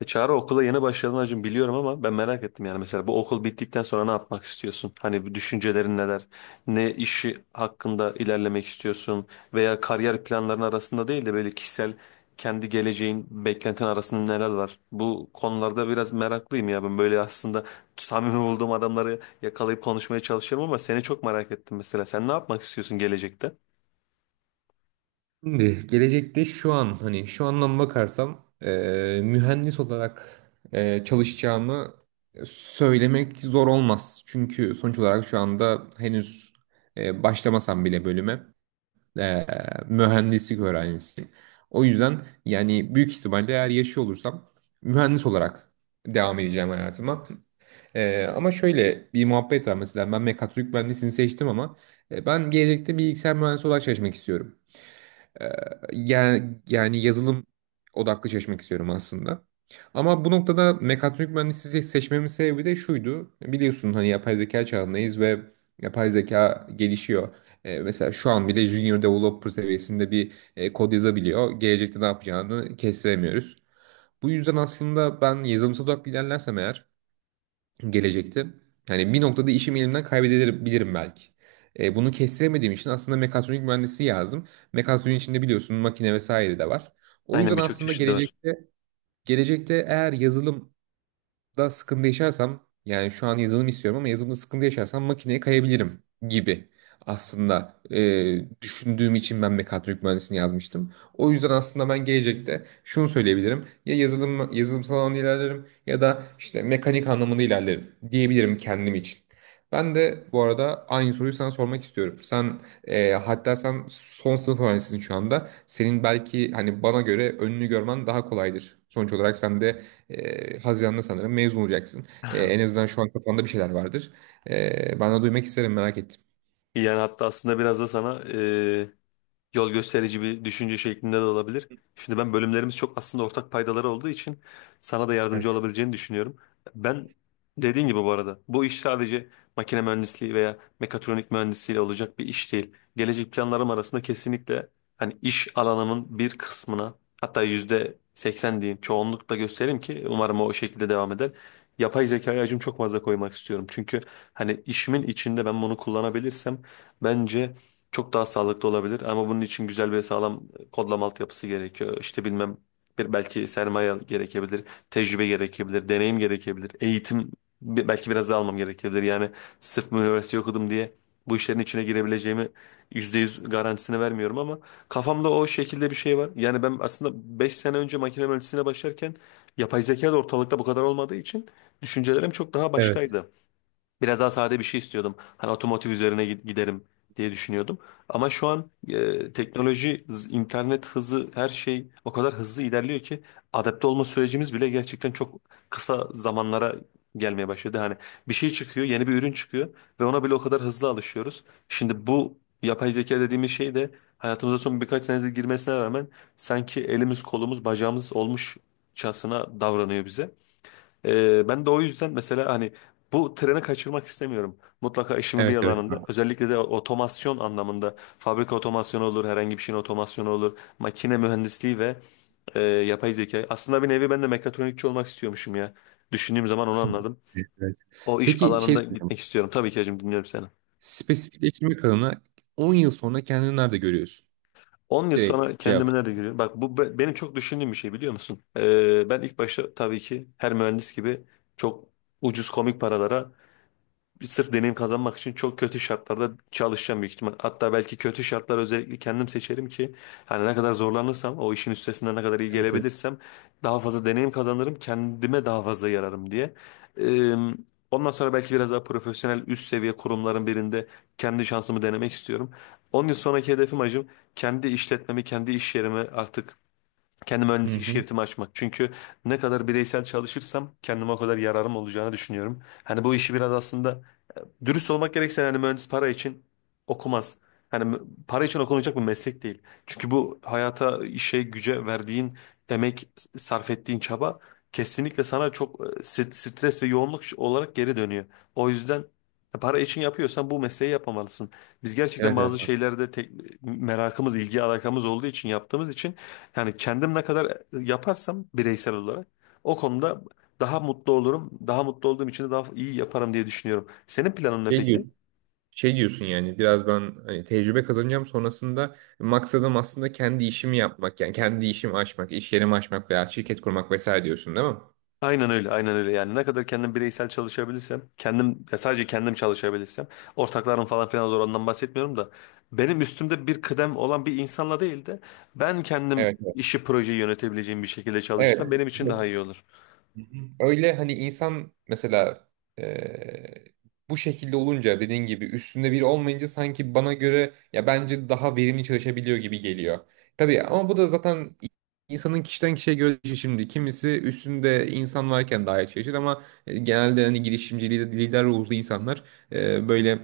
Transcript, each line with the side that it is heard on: left: E Çağrı okula yeni başladın hacım biliyorum ama ben merak ettim yani mesela bu okul bittikten sonra ne yapmak istiyorsun? Hani bu düşüncelerin neler? Ne işi hakkında ilerlemek istiyorsun? Veya kariyer planların arasında değil de böyle kişisel kendi geleceğin, beklentin arasında neler var? Bu konularda biraz meraklıyım ya ben böyle aslında samimi olduğum adamları yakalayıp konuşmaya çalışıyorum ama seni çok merak ettim mesela. Sen ne yapmak istiyorsun gelecekte?
right: Şimdi gelecekte şu an hani şu andan bakarsam mühendis olarak çalışacağımı söylemek zor olmaz. Çünkü sonuç olarak şu anda henüz başlamasam bile bölüme eee, mühendislik öğrencisiyim. O yüzden yani büyük ihtimalle eğer yaşıyor olursam mühendis olarak devam edeceğim hayatıma. Ama şöyle bir muhabbet var mesela ben mekatronik mühendisliğini seçtim ama ben gelecekte bilgisayar mühendisi olarak çalışmak istiyorum. Ee, yani yazılım odaklı çalışmak istiyorum aslında. Ama bu noktada mekatronik mühendisliği seçmemin sebebi de şuydu. Biliyorsun hani yapay zeka çağındayız ve yapay zeka gelişiyor. Mesela şu an bile junior developer seviyesinde bir kod yazabiliyor. Gelecekte ne yapacağını kestiremiyoruz. Bu yüzden aslında ben yazılımsal odaklı ilerlersem eğer gelecekte. Yani bir noktada işimi elimden kaybedebilirim belki. Bunu kestiremediğim için aslında mekatronik mühendisi yazdım. Mekatronik içinde biliyorsun makine vesaire de var. O
left: Aynen
right: yüzden
left: birçok
right: aslında
left: çeşidi var.
right: gelecekte eğer yazılım da sıkıntı yaşarsam yani şu an yazılım istiyorum ama yazılımda sıkıntı yaşarsam makineye kayabilirim gibi aslında düşündüğüm için ben mekatronik mühendisliğini yazmıştım. O yüzden aslında ben gelecekte şunu söyleyebilirim. Ya yazılımsal anlamda ilerlerim ya da işte mekanik anlamında ilerlerim diyebilirim kendim için. Ben de bu arada aynı soruyu sana sormak istiyorum. Sen hatta sen son sınıf öğrencisisin şu anda. Senin belki hani bana göre önünü görmen daha kolaydır. Sonuç olarak sen de Haziran'da sanırım mezun olacaksın. Ee, en azından şu an kafanda bir şeyler vardır. Ben de duymak isterim, merak ettim.
left: Yani hatta aslında biraz da sana yol gösterici bir düşünce şeklinde de olabilir. Şimdi ben bölümlerimiz çok aslında ortak paydaları olduğu için sana da yardımcı olabileceğini düşünüyorum. Ben dediğin gibi bu arada bu iş sadece makine mühendisliği veya mekatronik mühendisliğiyle olacak bir iş değil. Gelecek planlarım arasında kesinlikle hani iş alanımın bir kısmına hatta yüzde 80 diyeyim çoğunlukla göstereyim ki umarım o şekilde devam eder. Yapay zekaya acım çok fazla koymak istiyorum. Çünkü hani işimin içinde ben bunu kullanabilirsem bence çok daha sağlıklı olabilir. Ama bunun için güzel ve sağlam kodlama altyapısı gerekiyor. İşte bilmem bir belki sermaye gerekebilir, tecrübe gerekebilir, deneyim gerekebilir, eğitim belki biraz daha almam gerekebilir. Yani sırf üniversite okudum diye bu işlerin içine girebileceğimi %100 garantisini vermiyorum ama kafamda o şekilde bir şey var. Yani ben aslında 5 sene önce makine mühendisliğine başlarken yapay zeka da ortalıkta bu kadar olmadığı için düşüncelerim çok daha başkaydı. Biraz daha sade bir şey istiyordum. Hani otomotiv üzerine giderim diye düşünüyordum. Ama şu an teknoloji, internet hızı, her şey o kadar hızlı ilerliyor ki adapte olma sürecimiz bile gerçekten çok kısa zamanlara gelmeye başladı. Hani bir şey çıkıyor, yeni bir ürün çıkıyor ve ona bile o kadar hızlı alışıyoruz. Şimdi bu yapay zeka dediğimiz şey de hayatımıza son birkaç senedir girmesine rağmen sanki elimiz, kolumuz, bacağımız olmuşçasına davranıyor bize. Ben de o yüzden mesela hani bu treni kaçırmak istemiyorum. Mutlaka işimin bir
right: Evet, evet.
left: alanında özellikle de otomasyon anlamında fabrika otomasyonu olur, herhangi bir şeyin otomasyonu olur, makine mühendisliği ve yapay zeka. Aslında bir nevi ben de mekatronikçi olmak istiyormuşum ya. Düşündüğüm zaman onu anladım.
right: Evet, evet.
left: O iş
right: Peki, şey
left: alanında
right: soracağım.
left: gitmek istiyorum. Tabii ki hacım dinliyorum seni.
right: Spesifikleştirme kanalına 10 yıl sonra kendini nerede görüyorsun?
left: 10 yıl sonra
right: Direkt cevap.
left: kendimi nerede görüyorum? Bak bu benim çok düşündüğüm bir şey biliyor musun? Ben ilk başta tabii ki her mühendis gibi çok ucuz komik paralara sırf deneyim kazanmak için çok kötü şartlarda çalışacağım büyük ihtimal. Hatta belki kötü şartlar özellikle kendim seçerim ki yani ne kadar zorlanırsam o işin üstesinden ne kadar iyi
right: Evet, evet.
left: gelebilirsem daha fazla deneyim kazanırım kendime daha fazla yararım diye. Ee, ondan sonra belki biraz daha profesyonel üst seviye kurumların birinde kendi şansımı denemek istiyorum. 10 yıl sonraki hedefim acım kendi işletmemi kendi iş yerimi artık kendi
right: Hı
left: mühendislik
right: hı.
left: şirketimi açmak. Çünkü ne kadar bireysel çalışırsam kendime o kadar yararım olacağını düşünüyorum. Hani bu işi biraz aslında dürüst olmak gerekirse hani mühendis para için okumaz. Hani para için okunacak bir meslek değil. Çünkü bu hayata, işe, güce verdiğin emek, sarf ettiğin çaba kesinlikle sana çok stres ve yoğunluk olarak geri dönüyor. O yüzden para için yapıyorsan bu mesleği yapmamalısın. Biz gerçekten
right: Evet,
left: bazı
right: evet.
left: şeylerde tek, merakımız, ilgi alakamız olduğu için yaptığımız için yani kendim ne kadar yaparsam bireysel olarak o konuda daha mutlu olurum. Daha mutlu olduğum için de daha iyi yaparım diye düşünüyorum. Senin planın ne
right: Şey
left: peki?
right: diyorsun, şey diyorsun yani biraz ben hani tecrübe kazanacağım, sonrasında maksadım aslında kendi işimi yapmak yani kendi işimi açmak, iş yerimi açmak veya şirket kurmak vesaire diyorsun değil mi?
left: Aynen öyle, aynen öyle. Yani ne kadar kendim bireysel çalışabilirsem, kendim ya sadece kendim çalışabilirsem, ortaklarım falan filan olur ondan bahsetmiyorum da benim üstümde bir kıdem olan bir insanla değil de ben kendim
right: Evet, evet.
left: işi projeyi yönetebileceğim bir şekilde çalışırsam benim için daha
right: Evet.
left: iyi olur.
right: Hı hı. Öyle, hani insan mesela eee, bu şekilde olunca dediğin gibi üstünde biri olmayınca sanki bana göre ya bence daha verimli çalışabiliyor gibi geliyor. Tabii ama bu da zaten insanın kişiden kişiye göre değişir şimdi. Kimisi üstünde insan varken daha iyi çalışır ama genelde hani girişimci lider, lider ruhlu insanlar e, böyle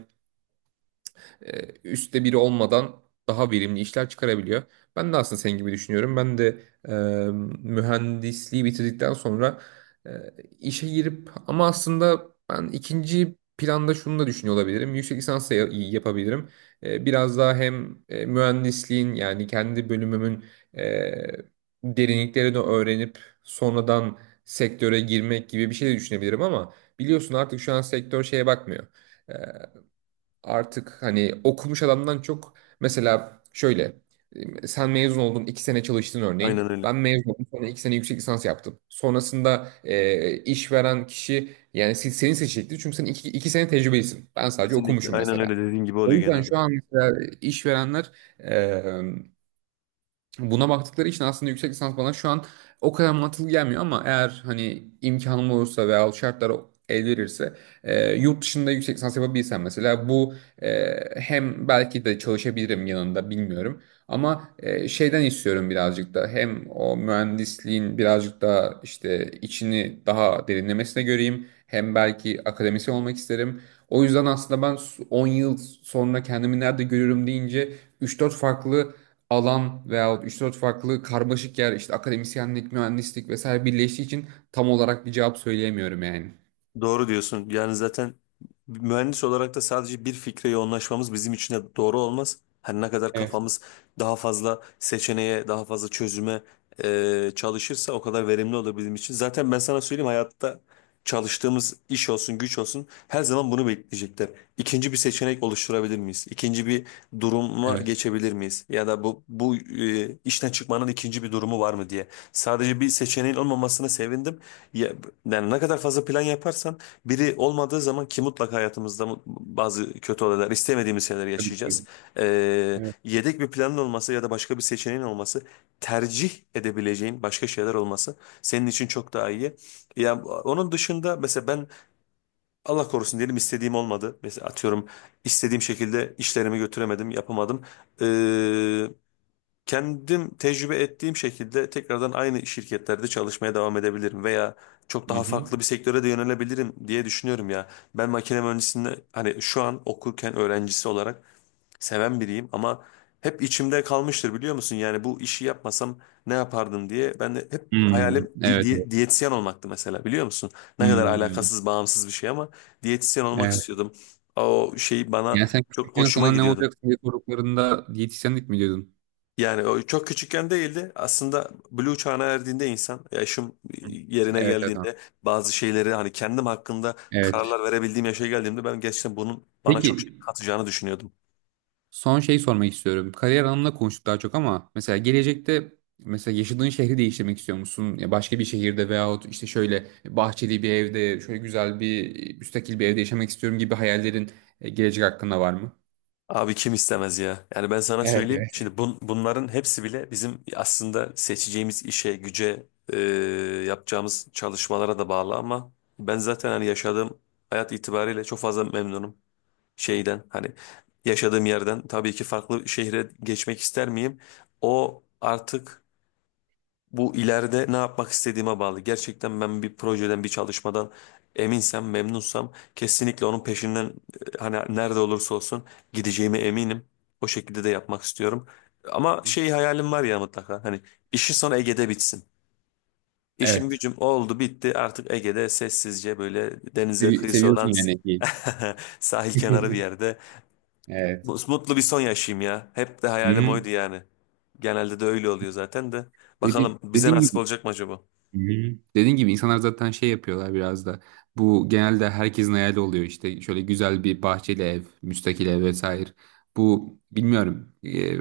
right: üstte biri olmadan daha verimli işler çıkarabiliyor. Ben de aslında senin gibi düşünüyorum. Ben de e, mühendisliği bitirdikten sonra e, işe girip ama aslında ben ikinci planda şunu da düşünüyor olabilirim. Yüksek lisans da yapabilirim. Biraz daha hem mühendisliğin yani kendi bölümümün e, derinliklerini öğrenip sonradan sektöre girmek gibi bir şey de düşünebilirim ama biliyorsun artık şu an sektör şeye bakmıyor. E, artık hani okumuş adamdan çok mesela şöyle sen mezun oldun iki sene çalıştın örneğin.
left: Aynen öyle.
right: Ben mezun oldum sonra iki sene yüksek lisans yaptım. Sonrasında işveren kişi yani seni seçecektir. Çünkü sen iki sene tecrübelisin. Ben sadece
left: Kesinlikle.
right: okumuşum
left: Aynen öyle
right: mesela.
left: dediğin gibi
right: O
left: oluyor
right: yüzden
left: genelde.
right: şu an mesela işverenler buna baktıkları için aslında yüksek lisans bana şu an o kadar mantıklı gelmiyor ama eğer hani imkanım olursa veya şartlar el verirse yurt dışında yüksek lisans yapabilsem mesela bu e, hem belki de çalışabilirim yanında bilmiyorum ama şeyden istiyorum birazcık da, hem o mühendisliğin birazcık daha işte içini daha derinlemesine göreyim, hem belki akademisyen olmak isterim. O yüzden aslında ben 10 yıl sonra kendimi nerede görüyorum deyince 3-4 farklı alan veya üç dört farklı karmaşık yer işte akademisyenlik, mühendislik vesaire birleştiği için tam olarak bir cevap söyleyemiyorum yani.
left: Doğru diyorsun. Yani zaten mühendis olarak da sadece bir fikre yoğunlaşmamız bizim için de doğru olmaz. Her ne kadar
right: Evet,
left: kafamız daha fazla seçeneğe, daha fazla çözüme çalışırsa o kadar verimli olur bizim için. Zaten ben sana söyleyeyim hayatta çalıştığımız iş olsun, güç olsun her zaman bunu bekleyecekler. İkinci bir seçenek oluşturabilir miyiz? İkinci bir duruma
right: evet.
left: geçebilir miyiz? Ya da bu işten çıkmanın ikinci bir durumu var mı diye. Sadece bir seçeneğin olmamasına sevindim. Ya, yani ne kadar fazla plan yaparsan biri olmadığı zaman ki mutlaka hayatımızda bazı kötü olaylar istemediğimiz şeyler
right: Tabii,
left: yaşayacağız.
right: tabii. Evet.
left: Yedek bir planın olması ya da başka bir seçeneğin olması tercih edebileceğin başka şeyler olması senin için çok daha iyi. Ya onun dışında mesela ben Allah korusun diyelim istediğim olmadı. Mesela atıyorum istediğim şekilde işlerimi götüremedim yapamadım. Ee, kendim tecrübe ettiğim şekilde tekrardan aynı şirketlerde çalışmaya devam edebilirim veya çok
right: Hı
left: daha
right: hı.
left: farklı bir sektöre de yönelebilirim diye düşünüyorum ya. Ben makine mühendisliğini hani şu an okurken öğrencisi olarak seven biriyim ama hep içimde kalmıştır biliyor musun? Yani bu işi yapmasam ne yapardım diye ben de hep
right: Hmm,
left: hayalim
right: evet.
left: diyetisyen olmaktı mesela biliyor musun? Ne kadar
right: Hmm,
left: alakasız bağımsız bir şey ama diyetisyen olmak
right: evet.
left: istiyordum. O şey bana
right: Yani sen
left: çok
right: küçükken
left: hoşuma
right: sana ne
left: gidiyordu.
right: olacak diye sorduklarında diyetisyenlik mi diyordun?
left: Yani o çok küçükken değildi. Aslında Blue çağına erdiğinde insan, yaşım
right: Hı.
left: yerine
right: Evet, evet. Tamam.
left: geldiğinde bazı şeyleri hani kendim hakkında
right: Evet.
left: kararlar verebildiğim yaşa geldiğimde ben gerçekten bunun bana
right: Peki,
left: çok şey katacağını düşünüyordum.
right: son şey sormak istiyorum. Kariyer anlamında konuştuk daha çok ama mesela gelecekte, mesela yaşadığın şehri değiştirmek istiyor musun? Ya başka bir şehirde veyahut işte şöyle bahçeli bir evde, şöyle güzel bir müstakil bir evde yaşamak istiyorum gibi hayallerin gelecek hakkında var mı?
left: Abi kim istemez ya? Yani ben sana
right: Evet,
left: söyleyeyim.
right: evet.
left: Şimdi bunların hepsi bile bizim aslında seçeceğimiz işe, güce, yapacağımız çalışmalara da bağlı ama ben zaten hani yaşadığım hayat itibariyle çok fazla memnunum. Şeyden hani yaşadığım yerden tabii ki farklı şehre geçmek ister miyim? O artık bu ileride ne yapmak istediğime bağlı. Gerçekten ben bir projeden, bir çalışmadan eminsem, memnunsam kesinlikle onun peşinden hani nerede olursa olsun gideceğime eminim. O şekilde de yapmak istiyorum. Ama şey hayalim var ya mutlaka hani işi sonra Ege'de bitsin. İşim
right: Evet.
left: gücüm oldu bitti artık Ege'de sessizce böyle denize kıyısı
right: Seviyorsun
left: olan
right: yani.
left: sahil kenarı bir yerde
right: Evet.
left: Mutlu bir son yaşayayım ya. Hep de hayalim
right: Hı.
left: oydu yani. Genelde de öyle oluyor zaten de. Bakalım bize
right: Dediğin
left: nasip
right: gibi.
left: olacak mı acaba?
right: Hmm. Dediğin gibi insanlar zaten şey yapıyorlar biraz da. Bu genelde herkesin hayali oluyor, işte şöyle güzel bir bahçeli ev, müstakil ev vesaire. Bu bilmiyorum.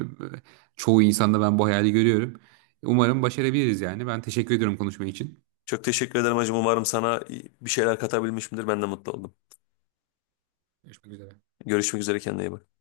right: Çoğu insanda ben bu hayali görüyorum. Umarım başarabiliriz yani. Ben teşekkür ediyorum konuşma için.
left: Çok teşekkür ederim hacım. Umarım sana bir şeyler katabilmişimdir. Ben de mutlu oldum.
right: Görüşmek üzere.
left: Görüşmek üzere kendine iyi bak.